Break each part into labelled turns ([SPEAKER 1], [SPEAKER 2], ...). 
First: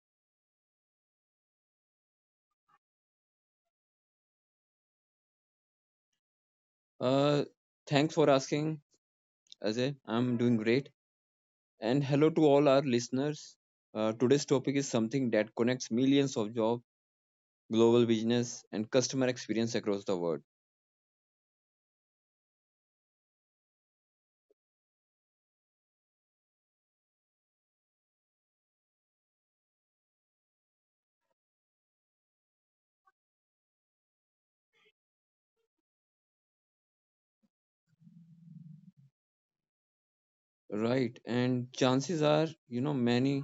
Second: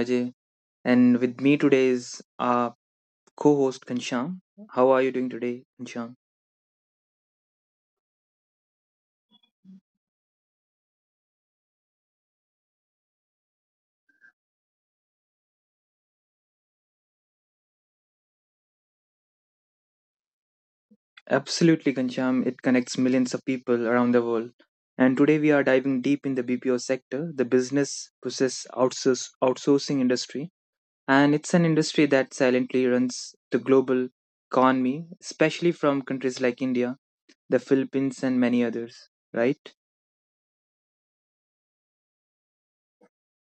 [SPEAKER 1] Ajay, and with me today is our co host, Kansham. How are you doing today, Kansham?
[SPEAKER 2] Uh, Thanks for asking, Ajay. I'm doing great. And hello to all our listeners. Today's topic is something that connects millions of jobs, global business, and customer experience across the world.
[SPEAKER 1] Absolutely, Kansham. It connects millions of people around the world. And today, we are diving deep in the BPO sector, the outsourcing industry. And it's an industry that silently runs the global economy, especially from countries like India, the Philippines, and many others, right?
[SPEAKER 2] Right. And chances are, you know, many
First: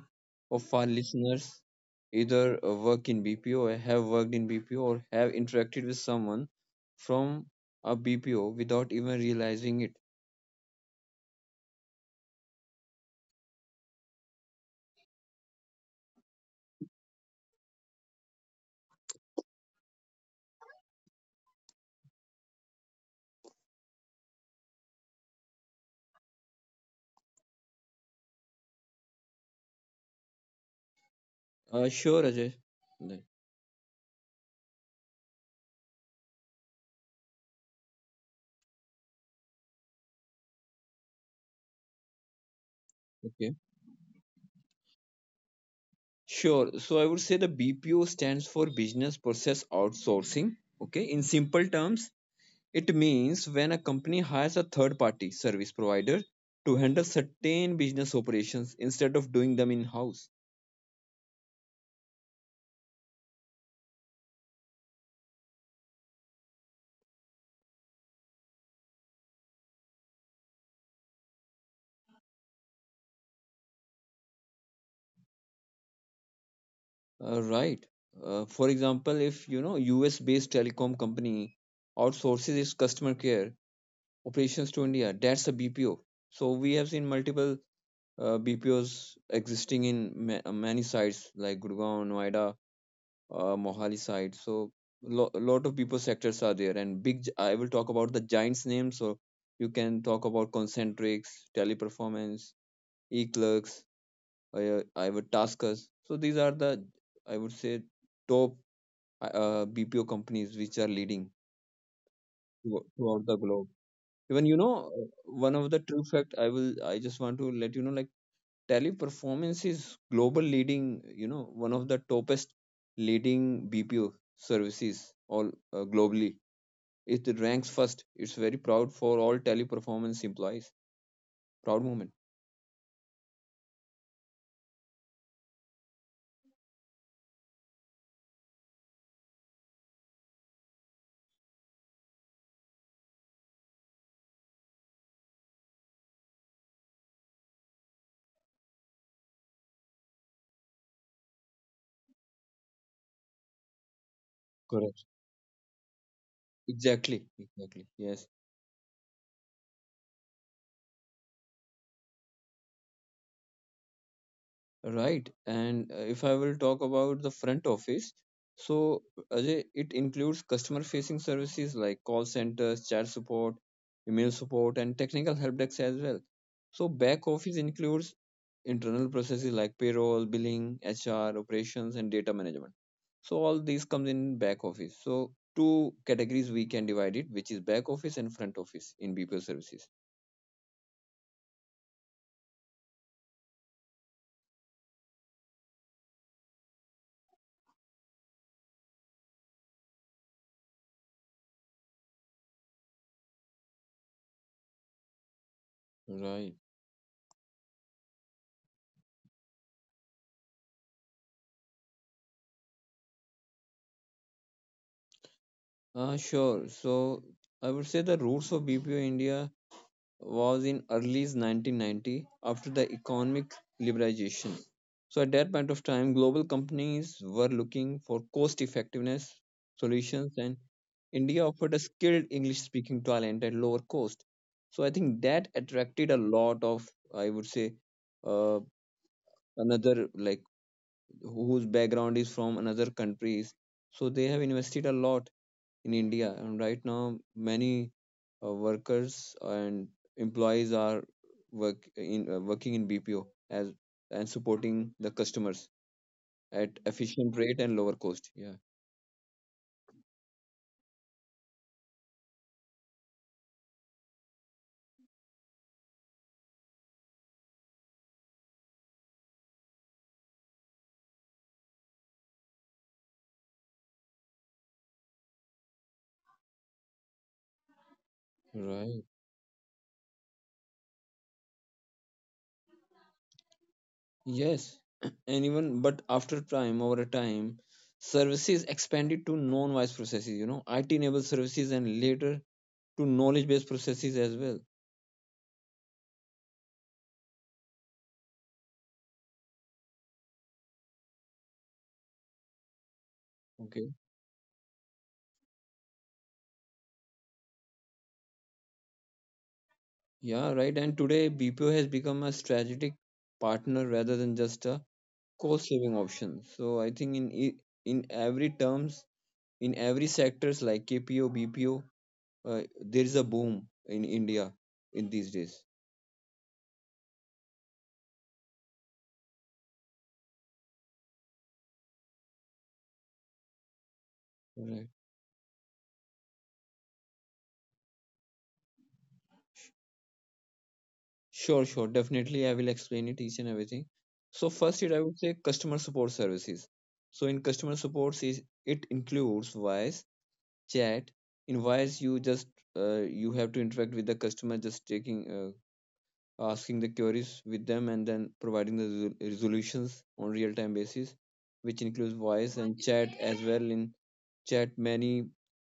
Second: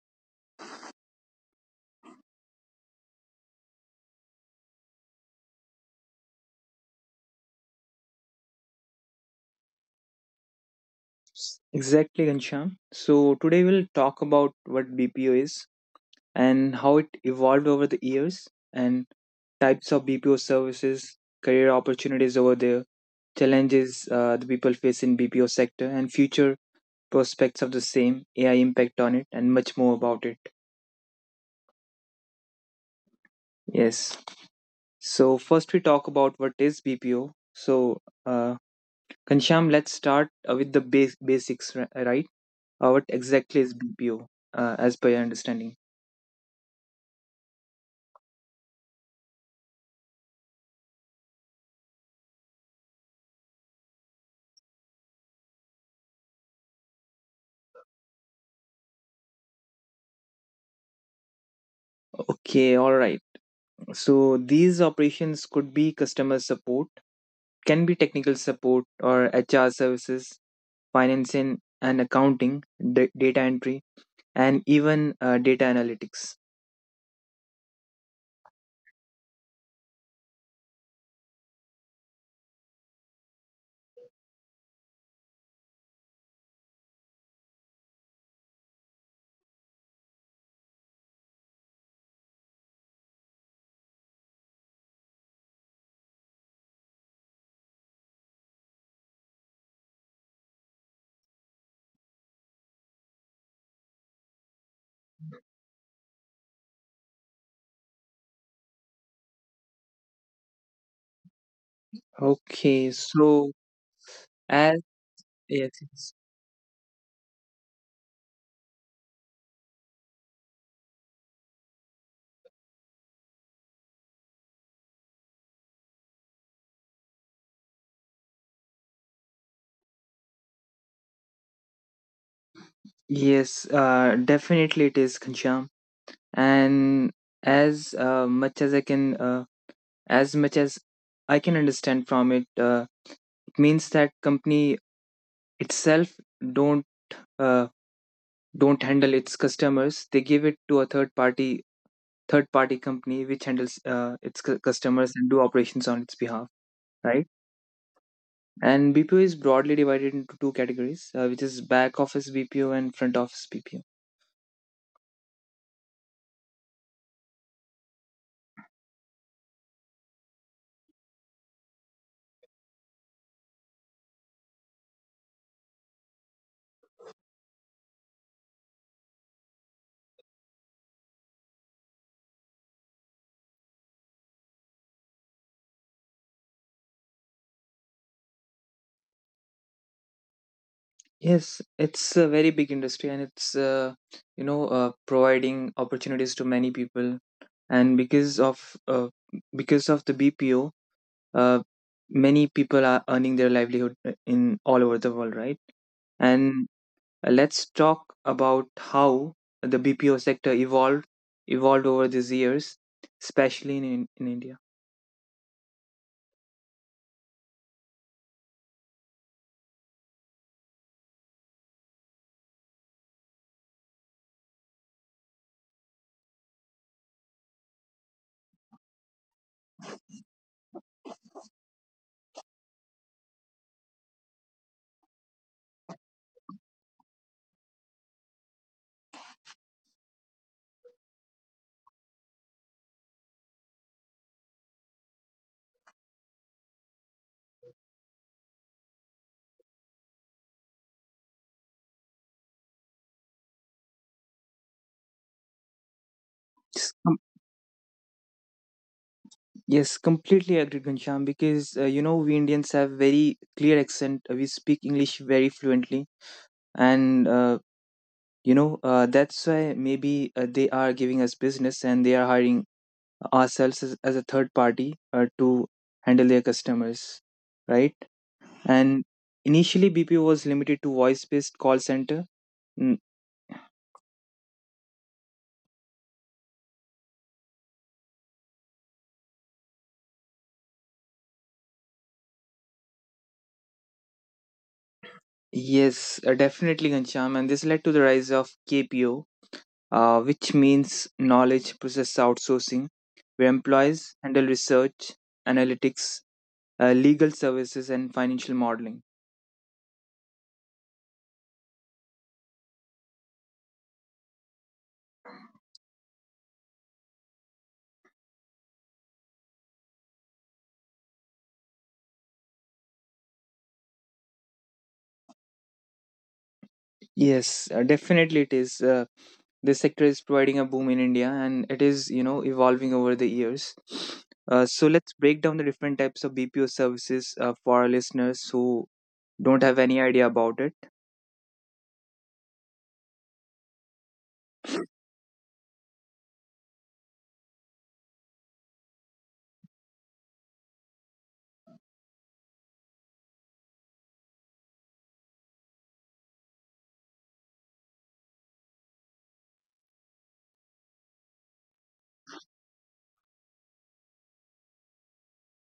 [SPEAKER 2] of our listeners either work in BPO, or have worked in BPO, or have interacted with someone from a BPO without even realizing it.
[SPEAKER 1] Exactly, Ghanshyam. So today we'll talk about what BPO is and how it evolved over the years and types of BPO services, career opportunities over there, challenges the people face in BPO sector and future prospects of the same, AI impact on it and much more about it.
[SPEAKER 2] Sure, Ajay. Like,
[SPEAKER 1] Yes. So first we talk about what is BPO. So uh, Ghanshyam, let's start with the base basics, right? What
[SPEAKER 2] okay.
[SPEAKER 1] exactly is BPO as per your understanding?
[SPEAKER 2] Sure. So I would say the BPO stands for Business Process Outsourcing. Okay. In simple terms, it means when a company hires a third party service provider to handle certain business operations instead of doing them in house.
[SPEAKER 1] Okay, all right. So these operations could be customer support, can be technical support or HR services, financing and accounting, data entry, and even data analytics.
[SPEAKER 2] Right. For example, if you know US based telecom company outsources its customer care operations to India, that's a BPO. So we have seen multiple BPOs existing in many sites like Gurgaon, Noida, Mohali side. So lot of people sectors are there, and I will talk about the giants' names. So you can talk about Concentrics, Teleperformance, Eclercs, I would Taskus. So these are the I would say top BPO companies which are leading
[SPEAKER 1] Okay,
[SPEAKER 2] throughout the
[SPEAKER 1] so
[SPEAKER 2] globe. Even you know
[SPEAKER 1] as
[SPEAKER 2] one
[SPEAKER 1] yes,
[SPEAKER 2] of the true
[SPEAKER 1] yes,
[SPEAKER 2] fact I just want to let you know like Teleperformance is global leading, you know, one of the topest leading BPO services all globally. It ranks first. It's very proud for all teleperformance employees. Proud moment.
[SPEAKER 1] yes, definitely it is Kancham, and as much as I can, as much as I can understand from it, it means that company itself don't uh, don't handle its customers. They give it to a third party company which handles its
[SPEAKER 2] Correct.
[SPEAKER 1] customers and do operations on its behalf, right?
[SPEAKER 2] Exactly. Yes,
[SPEAKER 1] And BPO is broadly divided into two categories, which is back office BPO and front office BPO.
[SPEAKER 2] right. And if I will talk about the front office, so Ajay, it includes customer facing services like call centers, chat support, email support, and technical help desk as well. So back office includes internal processes like payroll, billing, HR, operations, and data management. So all these comes in back office. So two categories we can divide it, which is back office and front office in BPO services.
[SPEAKER 1] Yes, it's a very big industry and it's providing opportunities to many people, and uh, because of the BPO, uh, many people are earning their livelihood in all over the world, right?
[SPEAKER 2] Right.
[SPEAKER 1] And let's talk about how the BPO sector evolved over these years, especially in India.
[SPEAKER 2] Sure. So I would say the roots of BPO India was in early 1990 after the economic liberalization. So at that point of time, global companies were looking for cost effectiveness solutions and India offered a skilled English speaking talent at lower cost. So I think that attracted a lot of, I would say, uh, another like whose background is from another countries. So they have invested a lot in India. And right now, many workers and employees are working in BPO as and supporting the customers at
[SPEAKER 1] Yes, com-
[SPEAKER 2] efficient rate and lower cost. Yeah,
[SPEAKER 1] yes, completely agree, Ghanshyam, because we Indians have very clear accent. We speak English very fluently, and that's why maybe they are giving us business and they are hiring ourselves as a third party to handle their customers, right?
[SPEAKER 2] right.
[SPEAKER 1] And initially, BPO was limited to voice-based call center.
[SPEAKER 2] Yes, and even but after time over a time, services expanded to non-wise processes. You know, IT-enabled services and later to knowledge-based processes as well.
[SPEAKER 1] Yes, definitely, Ghanshyam. And this led to the rise of KPO, which means knowledge process outsourcing, where
[SPEAKER 2] Okay.
[SPEAKER 1] employees handle research, analytics, legal services, and financial modeling.
[SPEAKER 2] Yeah, right. And today BPO has become a strategic partner rather than just a cost saving options. So I think in in every terms, in every sectors like KPO, BPO, there is a boom in India in these days.
[SPEAKER 1] Yes, definitely it is. This sector is providing a boom in India and it is, you know, evolving over the years. Uh,
[SPEAKER 2] Right.
[SPEAKER 1] so let's break down the different types of BPO services for our listeners who don't have any idea about it.
[SPEAKER 2] Sure. Definitely, I will explain it each and everything. So first, it I would say customer support services. So in customer support, is it includes voice chat. In voice, you just you have to interact with the customer, just taking asking the queries with them and then providing the resolutions on real time basis which includes voice and chat as well. In chat, many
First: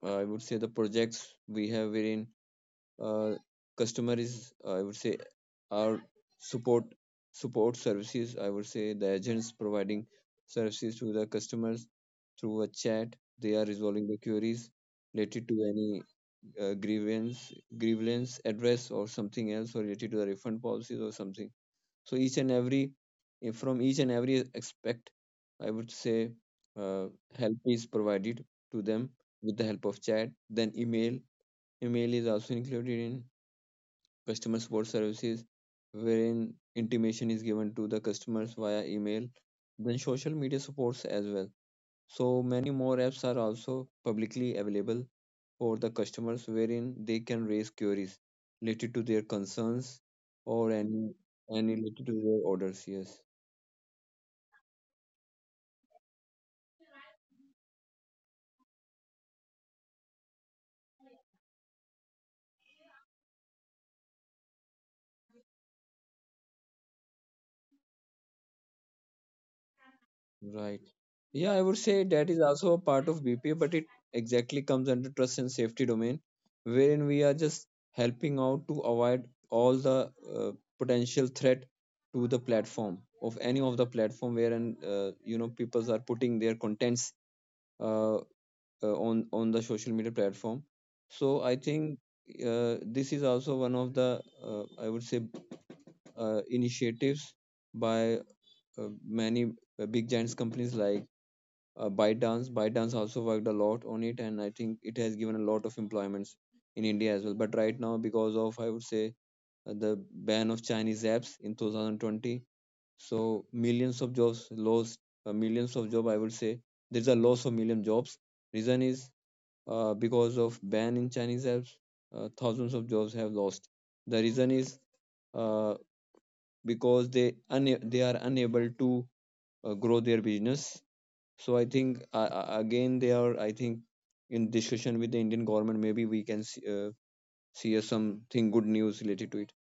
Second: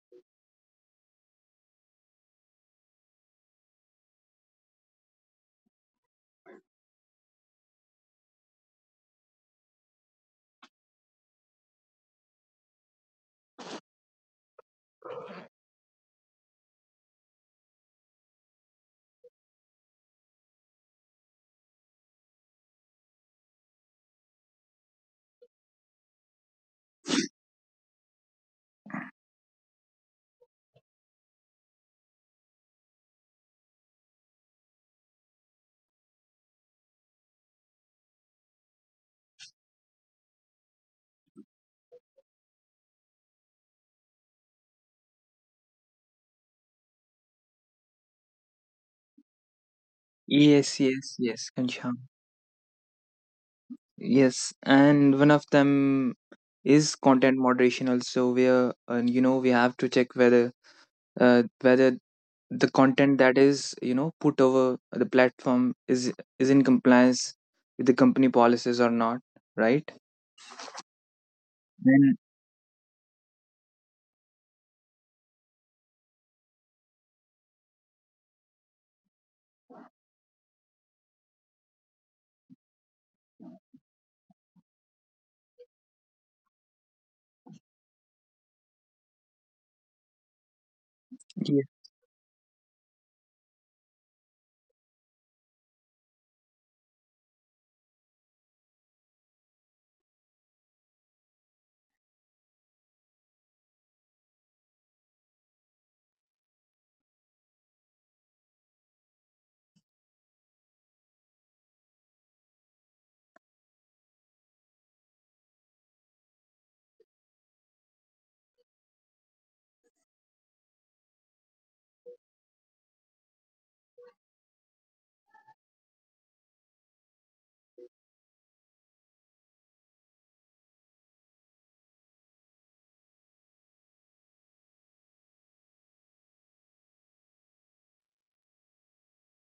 [SPEAKER 2] I would say the projects we have wherein uh, customer is I would say our support support services I would say the agents providing services to the customers through a chat, they are resolving the queries related to any grievance address or something else, or related to the refund policies or something. So each and every from each and every aspect, I would say uh, help is provided to them with the help of chat. Then email, email is also included in customer support services wherein intimation is given to the customers via email. Then social media supports as well. So many more apps are also publicly available for the customers wherein they can raise queries related to their concerns or
[SPEAKER 1] Yes, yes, yes,
[SPEAKER 2] any related
[SPEAKER 1] Ghanshyam.
[SPEAKER 2] to their orders. Yes,
[SPEAKER 1] Yes, and one of them is content moderation also, where we have to check whether the content that is you know put over the platform is in compliance with the company policies or not, right?
[SPEAKER 2] right. Yeah, I would say
[SPEAKER 1] Then
[SPEAKER 2] that is also a part of BPA, but it exactly comes under trust and safety domain, wherein we are just helping out to avoid all the uh, potential threat to the platform, of any of the platform wherein you know people are putting their contents uh, uh, on the social media platform. So I
[SPEAKER 1] yeah.
[SPEAKER 2] think this is also one of the I would say initiatives by many big giants companies like ByteDance. ByteDance also worked a lot on it, and I think it has given a lot of employments in India as well. But right now, because of I would say the ban of Chinese apps in 2020, so millions of jobs lost, millions of job I would say there's a loss of million jobs. Reason is because of ban in Chinese apps, thousands of jobs have lost. The reason is uh, because they are unable to grow their business. So I think again they are I think in discussion with the Indian government. Maybe we can see, something good news related to it.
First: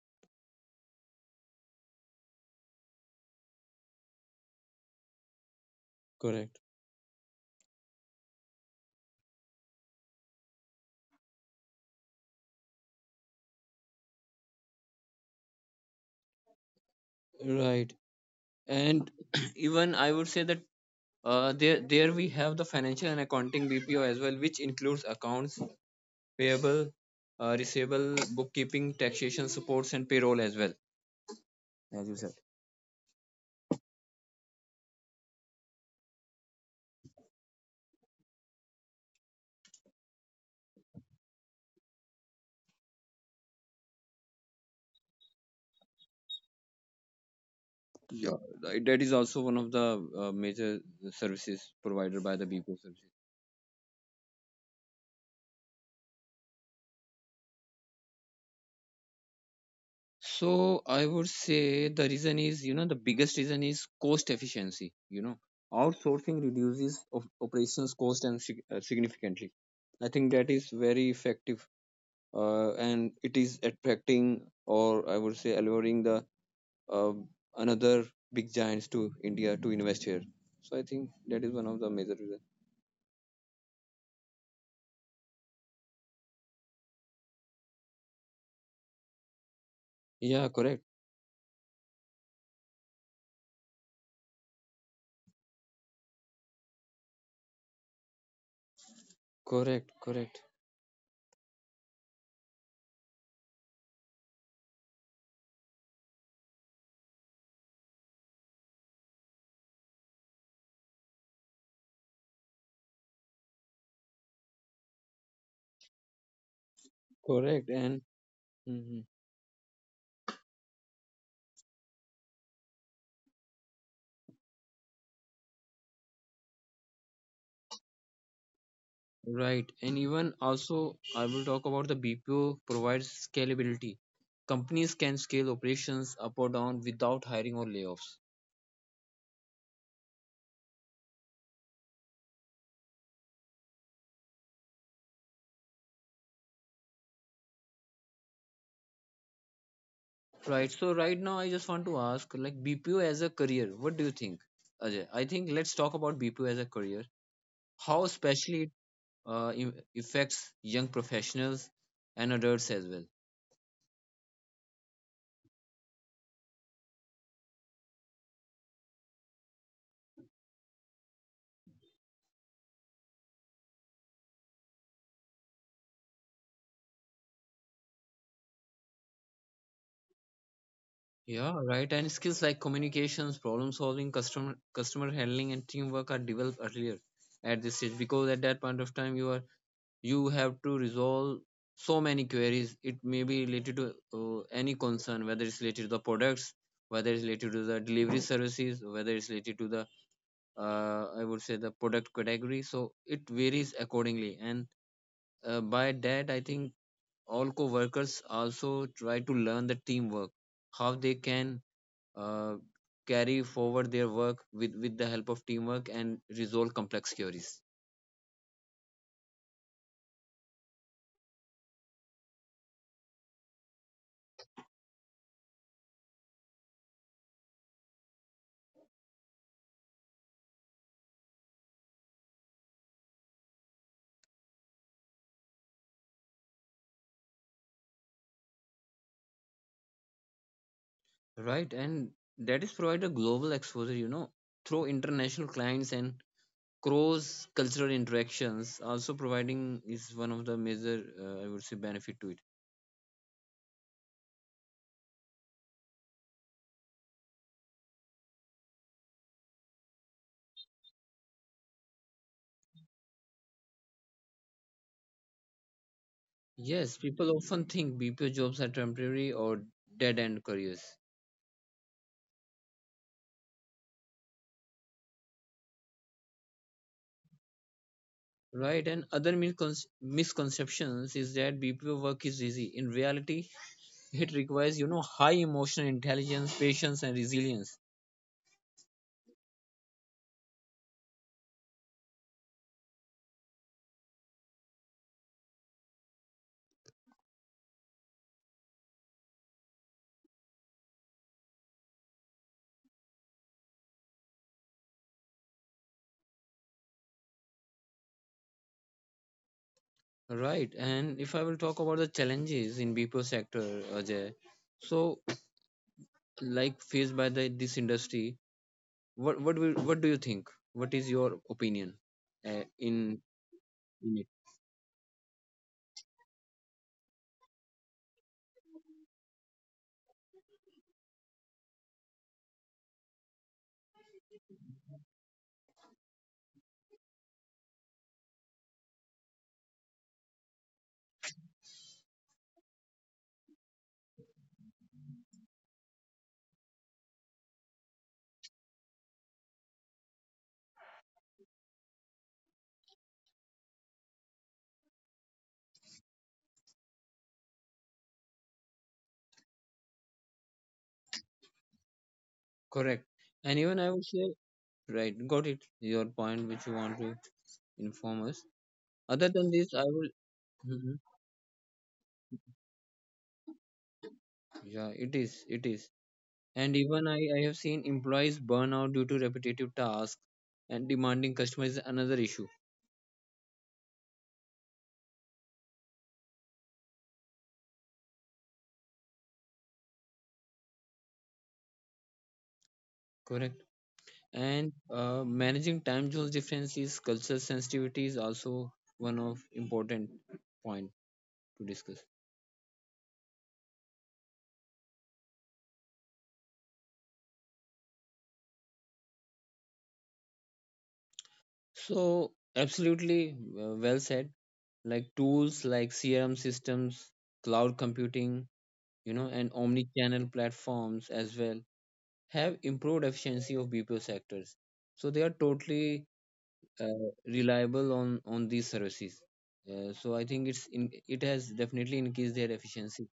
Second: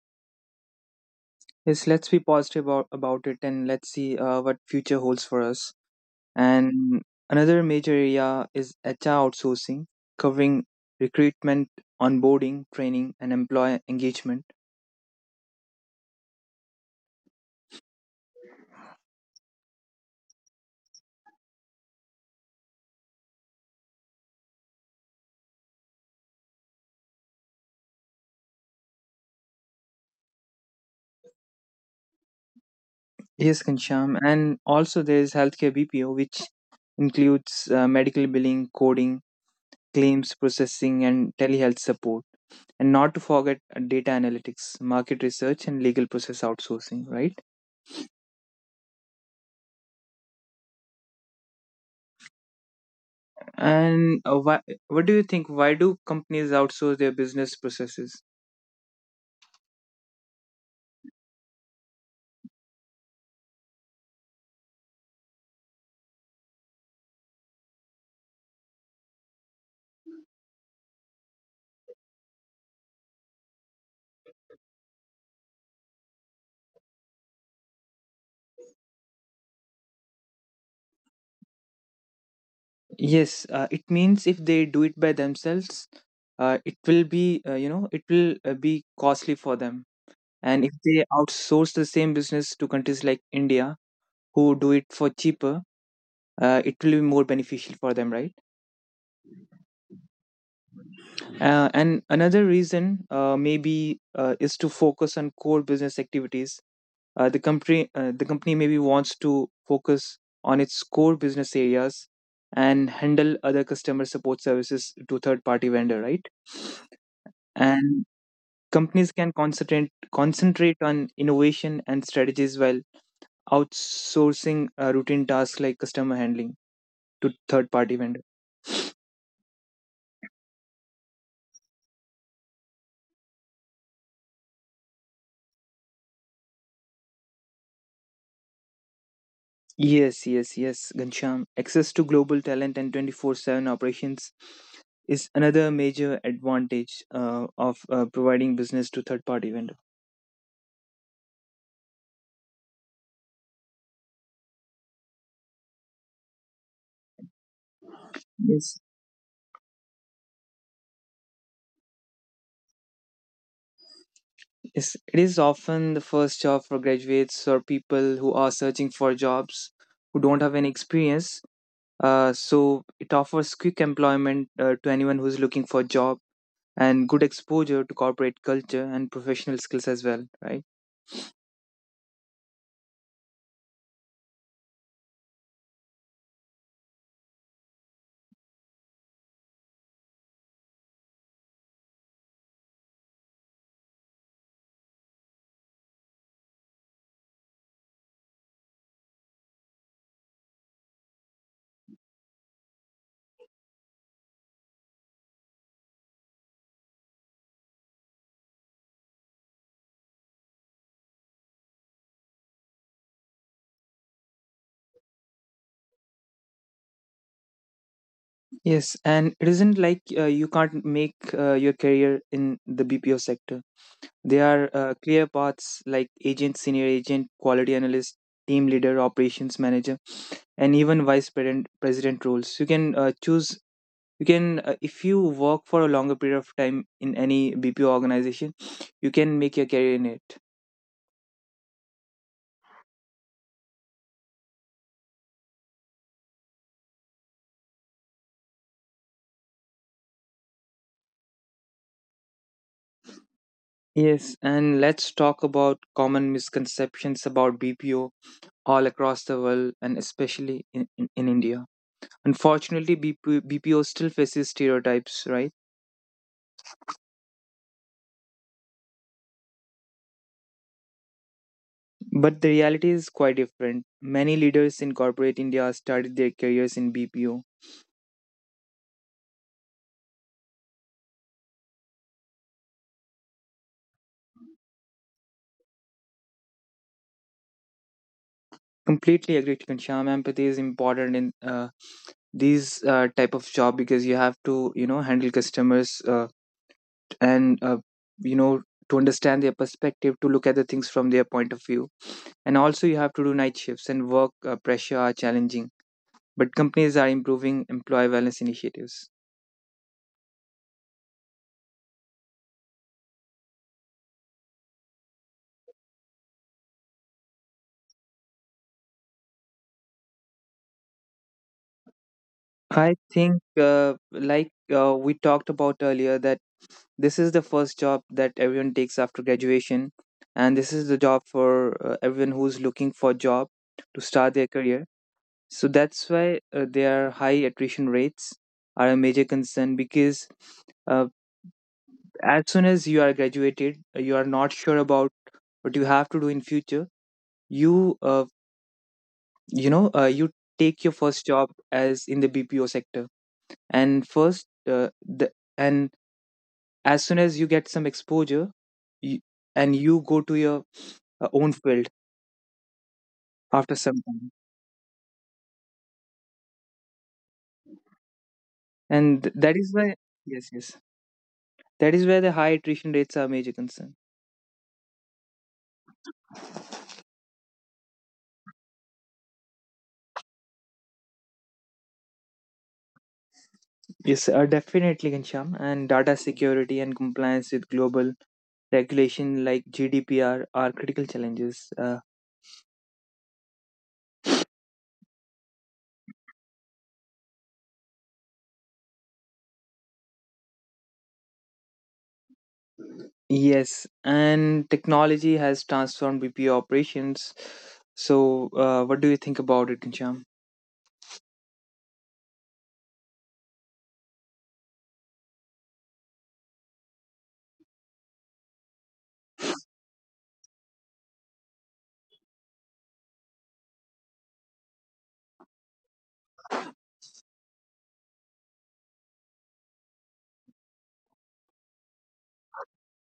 [SPEAKER 1] Yes, let's be positive about it and let's see what future holds for us.
[SPEAKER 2] Correct.
[SPEAKER 1] And another major area is HR outsourcing, covering recruitment, onboarding, training, and employee engagement.
[SPEAKER 2] Right. And even I would say that there we have the financial and accounting BPO as well, which includes accounts payable, receivable, bookkeeping, taxation supports, and payroll as well. As you said,
[SPEAKER 1] Yes, Kancham. And also there is healthcare BPO, which includes medical billing, coding, claims processing, and telehealth support. And not to forget data analytics, market research, and legal process outsourcing, right?
[SPEAKER 2] yeah. Right, that is also one of the major services provided by the BPO services.
[SPEAKER 1] And what do you think? Why do companies outsource their business processes?
[SPEAKER 2] So I would say the reason is, you know, the biggest reason is cost efficiency. You know, outsourcing reduces of operations cost and significantly. I think that is very effective, and it is attracting, or I would say alluring the uh, another big giants to India to invest here. So I think that is one of the major reasons.
[SPEAKER 1] Yes, it means if they do it by themselves, it will be, it will be costly for them.
[SPEAKER 2] Yeah,
[SPEAKER 1] And if they outsource the same business to countries like India, who do it for cheaper, it will be more beneficial for them, right?
[SPEAKER 2] correct, correct,
[SPEAKER 1] And another reason maybe is to focus on core business activities. The company maybe wants to focus on its core business areas and handle other customer support services to third party vendor, right?
[SPEAKER 2] correct, and
[SPEAKER 1] And
[SPEAKER 2] mhm.
[SPEAKER 1] companies can concentrate on innovation and strategies while outsourcing routine tasks like customer handling to third party vendors.
[SPEAKER 2] Right, and even also, I will talk about the BPO provides scalability. Companies can scale operations up or down without hiring or layoffs.
[SPEAKER 1] Yes, yes, yes, Gansham. Access to global talent and 24/7 operations is another major advantage of providing business to third-party vendor.
[SPEAKER 2] Right, so right now I just want to ask, like BPO as a career, what do you think, Ajay? I think let's talk about BPO as a career. How especially it
[SPEAKER 1] Yes.
[SPEAKER 2] affects young professionals and adults as well.
[SPEAKER 1] Yes, it is often the first job for graduates or people who are searching for jobs who don't have any experience. So it offers quick employment to anyone who's looking for a job and good exposure to corporate culture and professional skills as well, right?
[SPEAKER 2] Yeah, right. And skills like communications, problem solving, customer handling, and teamwork are developed earlier at this stage, because at that point of time you are you have to resolve so many queries. It may be related to any concern, whether it's related to the products, whether it's related to the delivery services, whether it's related to the I would say the product category. So it varies accordingly. And by that I think all co-workers also try to learn the teamwork, how they can uh, carry forward their work with the help of teamwork and resolve complex queries.
[SPEAKER 1] Yes, and it isn't like you can't make your career in the BPO sector. There are clear paths like agent, senior agent, quality analyst, team leader, operations manager, and even vice president, president roles. You can choose. If you work for a longer period of time in any BPO organization, you can make your career in it.
[SPEAKER 2] Right, and that is provide a global exposure, you know, through international clients and cross cultural interactions. Also, providing is one of the major, I would say, benefit to it.
[SPEAKER 1] Yes, and let's talk about common misconceptions about BPO all across the world and especially in India. Unfortunately, BPO still faces stereotypes, right?
[SPEAKER 2] Yes, people often think BPO jobs are temporary or dead end careers.
[SPEAKER 1] But the reality is quite different. Many leaders in corporate India started their careers in BPO.
[SPEAKER 2] Right, and other misconceptions is that BPO work is easy. In reality, it requires, you know, high emotional intelligence, patience, and resilience.
[SPEAKER 1] Completely agree to Kansham. Empathy is important in these type of job because you have to, you know, handle customers and, you know, to understand their perspective, to look at the things from their point of view. And also you have to do night shifts and work pressure are challenging. But companies are improving employee wellness initiatives.
[SPEAKER 2] Right, and if I will talk about the challenges in BPO sector, Ajay. So like faced by the this industry, what do you think what is your opinion uh, in
[SPEAKER 1] I think, uh,
[SPEAKER 2] in it.
[SPEAKER 1] like uh, we talked about earlier, that this is the first job that everyone takes after graduation, and this is the job for everyone who's looking for job to start their career. So that's why their high attrition rates are a major concern because uh, as soon as you are graduated, you are not sure about what you have to do in future. You, uh, you take your first job as in the BPO sector, and first, the and as soon as you get some exposure you, and you go to your own field
[SPEAKER 2] Correct. And even
[SPEAKER 1] after
[SPEAKER 2] I
[SPEAKER 1] some
[SPEAKER 2] would say,
[SPEAKER 1] time,
[SPEAKER 2] right, got it your point which you want to inform us.
[SPEAKER 1] and
[SPEAKER 2] Other than
[SPEAKER 1] that
[SPEAKER 2] this
[SPEAKER 1] is
[SPEAKER 2] I
[SPEAKER 1] why,
[SPEAKER 2] will
[SPEAKER 1] yes, yes,
[SPEAKER 2] mhm.
[SPEAKER 1] that is where the high attrition rates are a major concern.
[SPEAKER 2] Yeah, it is, it is. And even i have seen employees burn out due to repetitive tasks and demanding customers is another issue.
[SPEAKER 1] Yes, definitely Gansham. And data security and compliance with global regulation like GDPR are critical challenges,
[SPEAKER 2] Correct. And managing time zones differences, cultural sensitivity is also one of important point to discuss.
[SPEAKER 1] yes. And technology has transformed BPO operations, so what do you think about it, Gansham?
[SPEAKER 2] So, absolutely well said. Like tools like CRM systems, cloud computing, you know, and omni-channel platforms as well have improved efficiency of BPO sectors. So they are totally uh, reliable on these services. So I think it has definitely increased their efficiency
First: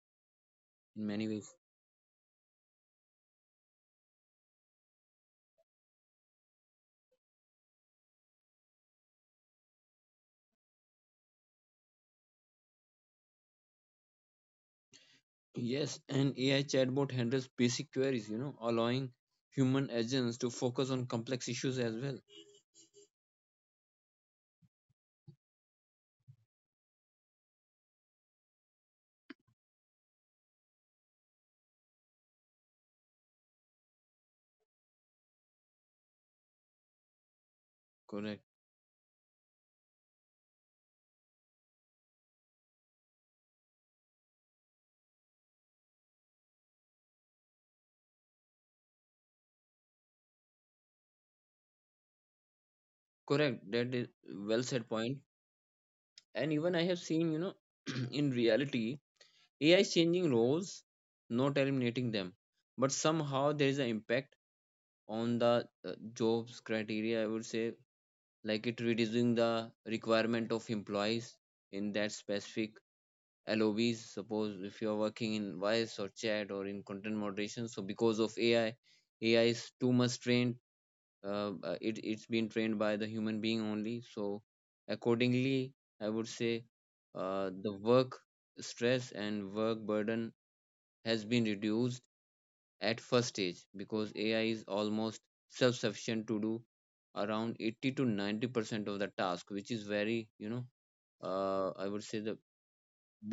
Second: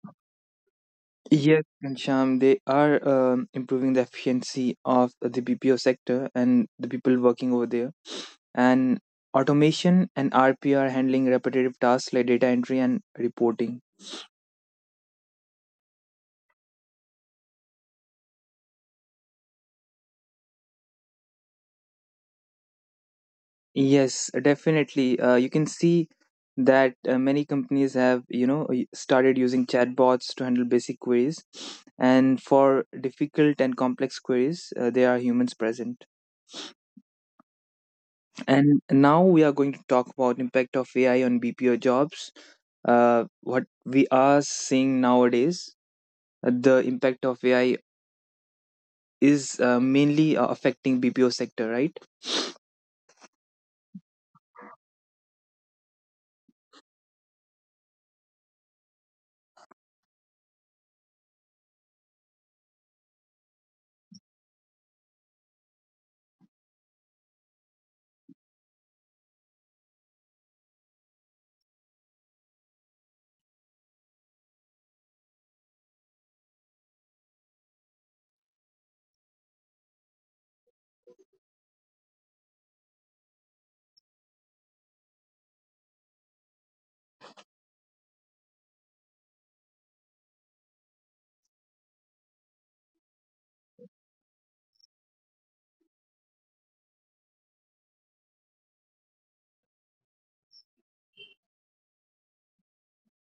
[SPEAKER 2] in many ways.
[SPEAKER 1] Yes, Kancham, they are improving the efficiency of the BPO sector and the people working over there. And automation and RPA are handling repetitive tasks like data entry and reporting.
[SPEAKER 2] Yes, and AI chatbot handles basic queries, you know, allowing human agents to focus on complex issues as well.
[SPEAKER 1] Yes, definitely. You can see that many companies have, you know, started using chatbots to handle basic queries. And for difficult and complex queries, there are humans present.
[SPEAKER 2] Correct.
[SPEAKER 1] And now we are going to talk about impact of AI on BPO jobs. What we are seeing nowadays, The impact of AI is mainly affecting BPO sector, right?
[SPEAKER 2] Correct. That is well said point. And even I have seen, you know, in reality, AI is changing roles, not eliminating them. But somehow there is an impact on the jobs criteria, I would say, like it reducing the requirement of employees in that specific LOBs. Suppose if you're working in voice or chat or in content moderation, so because of AI, AI is too much trained it's been trained by the human being only. So accordingly, I would say the work stress and work burden has been reduced at first stage because AI is almost self sufficient to do around 80 to 90% of the task which is very you know I would say the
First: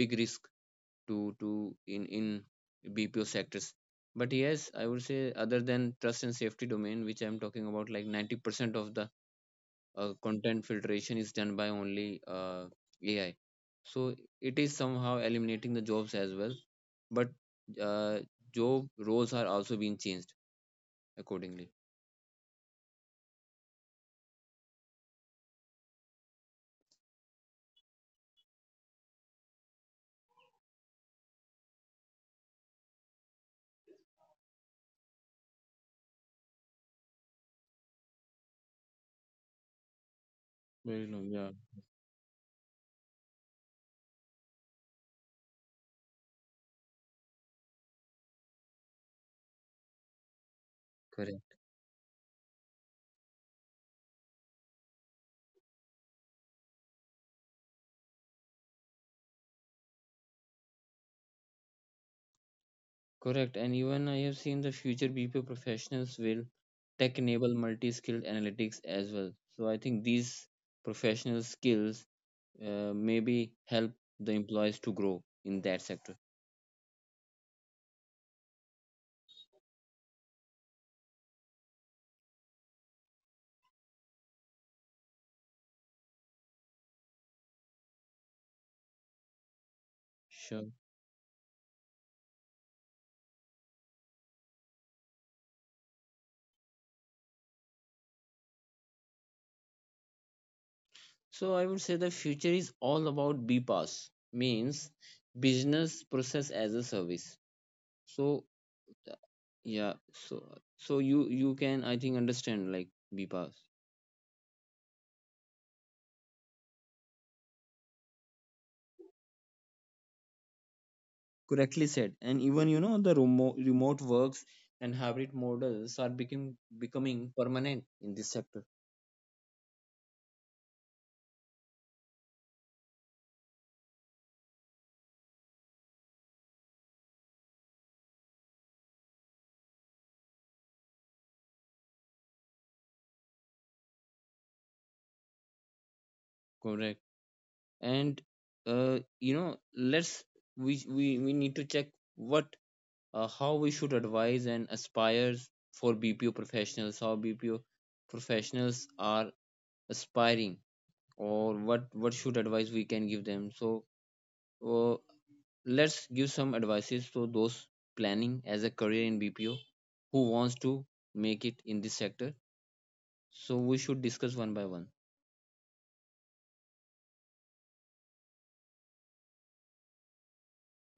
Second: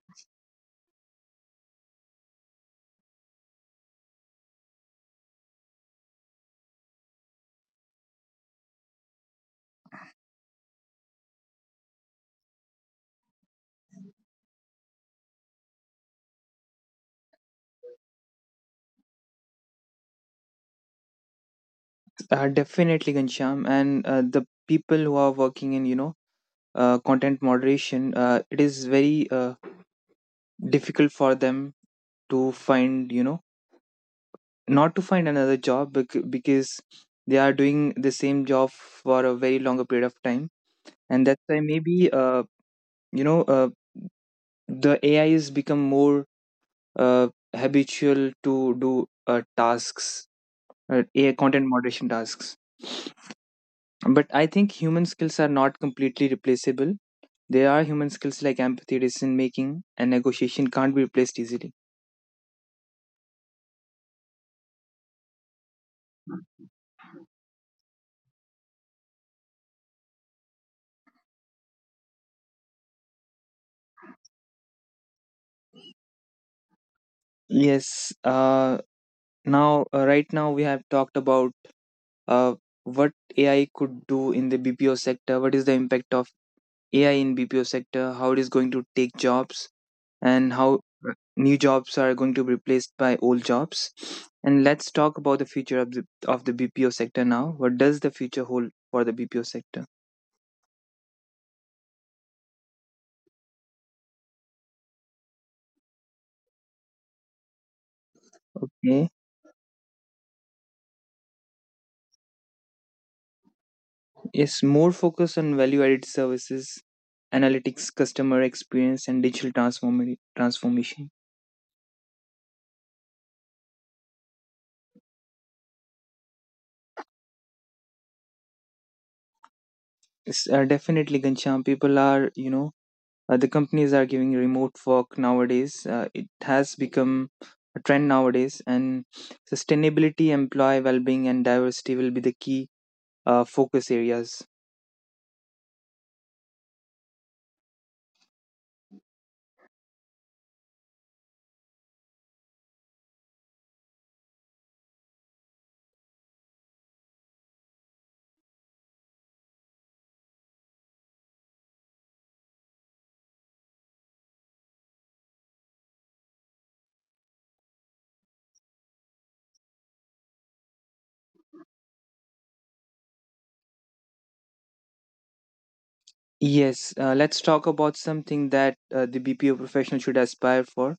[SPEAKER 2] big risk to in BPO sectors. But yes, I would say other than trust and safety domain, which I'm talking about, like 90% of the content filtration is done by only AI. So it is somehow eliminating the jobs as well, but uh, job roles are also being changed accordingly.
[SPEAKER 1] Definitely, Gansham, and the people who are working in content moderation, it is very difficult for them to find you know not to find another job because they are doing the same job for a very longer period of time,
[SPEAKER 2] Very low,
[SPEAKER 1] and that's
[SPEAKER 2] yeah.
[SPEAKER 1] why maybe you know uh, the AI has become more uh, habitual to do tasks AI
[SPEAKER 2] Correct.
[SPEAKER 1] content moderation tasks. But I think human skills are not completely replaceable. There are human skills like empathy, decision making, and negotiation can't be replaced easily.
[SPEAKER 2] Correct. And even I have seen the future BPO professionals will tech enable multi skilled analytics as well. So I think these professional skills maybe help the employees to grow in that sector.
[SPEAKER 1] Yes, uh, now right now we have talked about uh, what AI could do in the BPO sector, what is the impact of AI in BPO sector, how it is going to take jobs, and how
[SPEAKER 2] Sure.
[SPEAKER 1] new jobs are going to be replaced by old jobs. And let's talk about the future of the BPO sector now. What does the future hold for the BPO sector?
[SPEAKER 2] So I would say the future is all about BPaaS, means business process as a service. So
[SPEAKER 1] Okay.
[SPEAKER 2] uh, yeah, so so you can, I think, understand like BPaaS,
[SPEAKER 1] Yes, more focus on value added services, analytics, customer experience, and digital transformation.
[SPEAKER 2] correctly said, and even you know the remote works and hybrid models are becoming permanent in this sector.
[SPEAKER 1] It's, definitely, Gansham, people are, you know, the companies are giving remote work nowadays. It has become a trend nowadays, and sustainability, employee well being, and diversity will be the key focus areas.
[SPEAKER 2] Correct. And you know, let's, we need to check what, how we should advise and aspire for BPO professionals, how BPO professionals are aspiring, or what should advice we can give them. So uh, let's give some advices to those planning as a career in BPO who wants to make it in this sector. So we should discuss one by one.
[SPEAKER 1] Yes, let's talk about something that the BPO professional should aspire for,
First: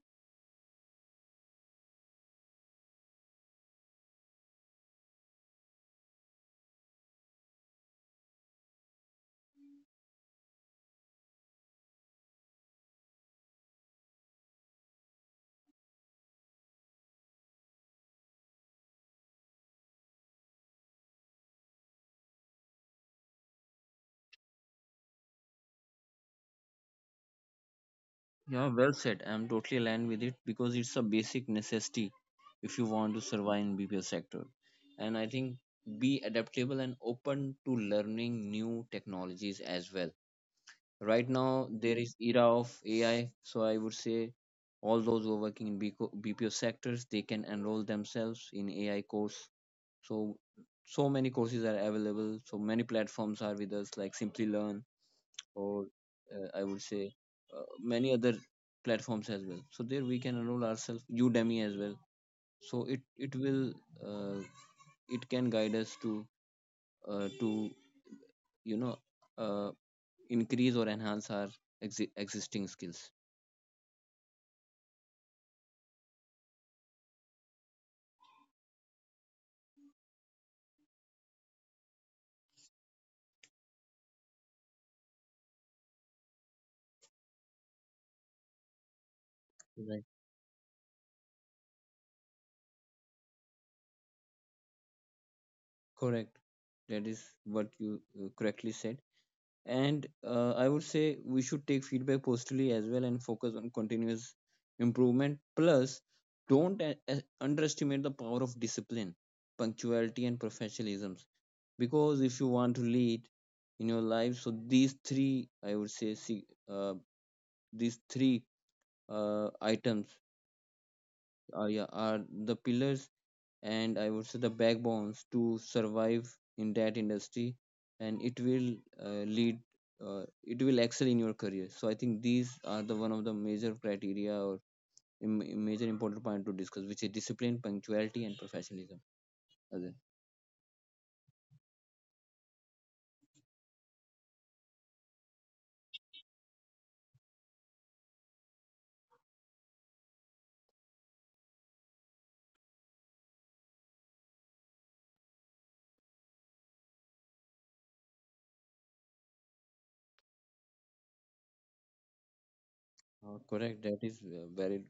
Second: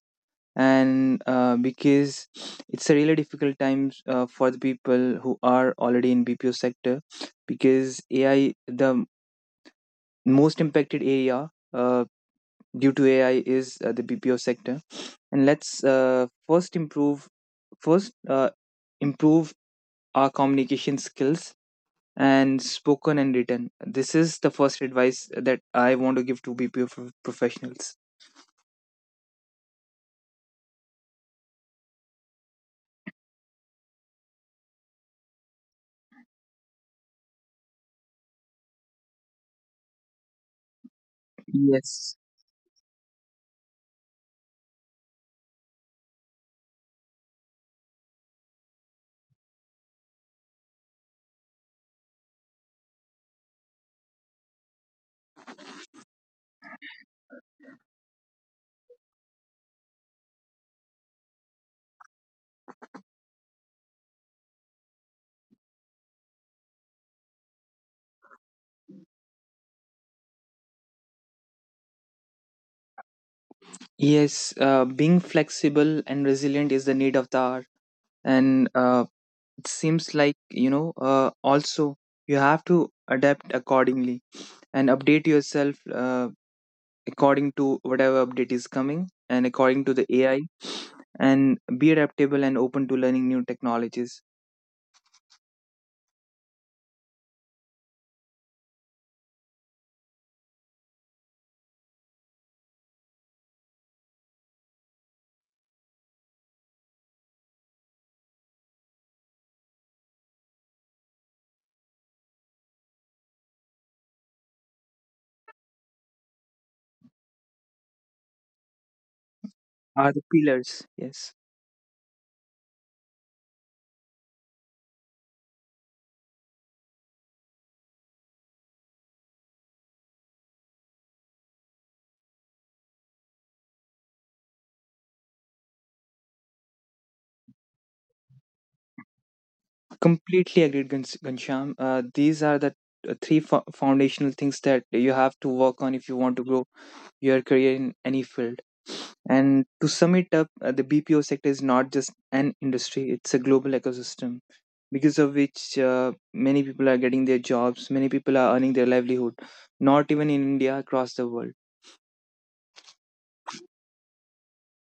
[SPEAKER 1] and because it's a really difficult time for the people who are already in BPO sector, because AI the most impacted area due to AI is the BPO sector, and let's first improve our communication skills and spoken and written. This is the first advice that I want to give to BPO professionals.
[SPEAKER 2] Yeah, well said. I'm totally aligned with it because it's a basic necessity if you want to survive in BPO sector. And I think be adaptable and open to learning new technologies as well. Right now there
[SPEAKER 1] Yes.
[SPEAKER 2] is era of AI, so I would say all those who are working in BCO BPO sectors, they can enroll themselves in AI course. So so many courses are available. So many platforms are with us like Simply Learn, or I would say many other platforms as well. So there we can enroll ourselves, Udemy as well. So it will uh, it can guide us to to you know uh, increase or enhance our existing skills.
[SPEAKER 1] Yes, being flexible and resilient is the need of the hour. And it seems like, you know, also you have to adapt accordingly and update yourself according to whatever update is coming and according to
[SPEAKER 2] Right.
[SPEAKER 1] the AI, and be adaptable and open to learning new technologies
[SPEAKER 2] Correct. That is what you correctly said. And I would say we should take feedback positively as well and focus on continuous improvement, plus don't underestimate the power of discipline, punctuality and professionalism, because if you want to lead in your life, so these three, I would say, see, uh, these three
[SPEAKER 1] are
[SPEAKER 2] items
[SPEAKER 1] the pillars. Yes.
[SPEAKER 2] are, yeah, are the pillars, and I would say the backbones to survive in that industry, and it will lead. It will excel in your career. So I think these are the one of the major criteria or major important point to discuss, which is discipline, punctuality, and professionalism. Ajay.
[SPEAKER 1] Completely agreed, Gansham. These are the three foundational things that you have to work on if you want to grow your career in any field. And to sum it up, the BPO sector is not just an industry, it's a global ecosystem because of which many people are getting their jobs, many people are earning their livelihood, not even in India, across the world.
[SPEAKER 2] Correct. That is very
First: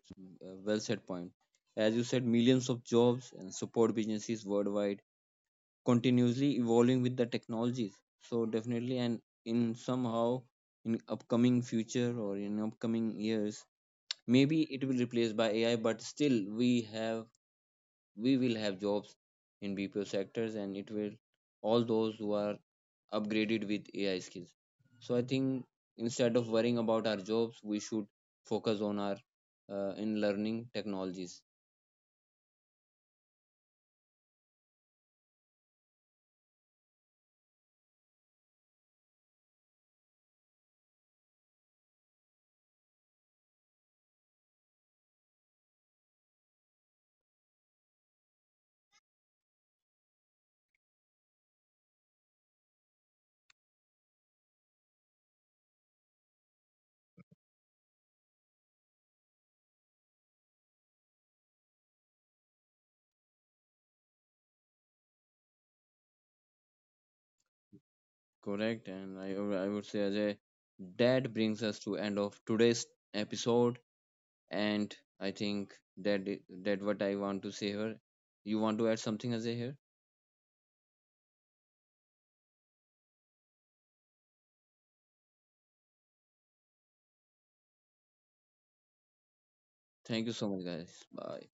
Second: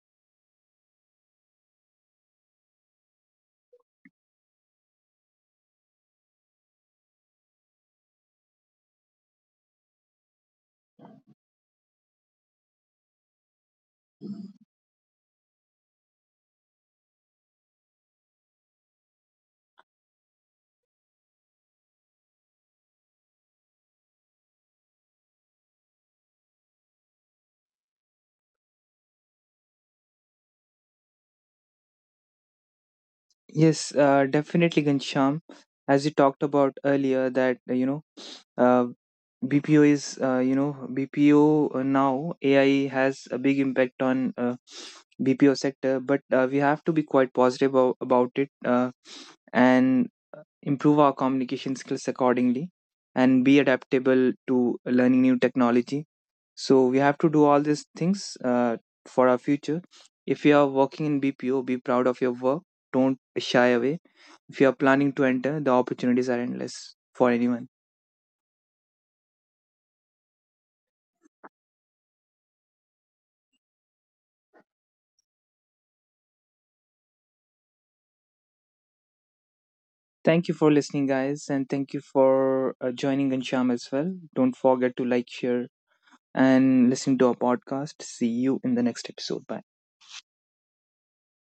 [SPEAKER 2] well said point. As you said, millions of jobs and support businesses worldwide, continuously evolving with the technologies. So definitely, and in somehow, in upcoming future or in upcoming years, maybe it will replace by AI. But still, we will have jobs in BPO sectors, and it will all those who are upgraded with AI skills. So I think instead of worrying about our jobs, we should focus on our in learning technologies.
[SPEAKER 1] Yes, definitely, Gansham. As you talked about earlier, that you know uh, BPO is, you know, BPO now AI has a big impact on BPO sector, but we have to be quite positive about it and improve our communication skills accordingly and be adaptable to learning new technology. So we have to do all these things for our future. If you are working in BPO, be proud of your work. Don't shy away. If you are planning to enter, the opportunities are endless for anyone.
[SPEAKER 2] Correct, and I, I would say Ajay, that brings us to end of today's episode, and I think that that what I want to say here. You want to add something, Ajay, here?
[SPEAKER 1] Thank you for listening, guys, and thank you for joining and as well. Don't forget to like, share, and listen to our podcast. See you in the next episode. Bye.
[SPEAKER 2] Thank you so much, guys. Bye.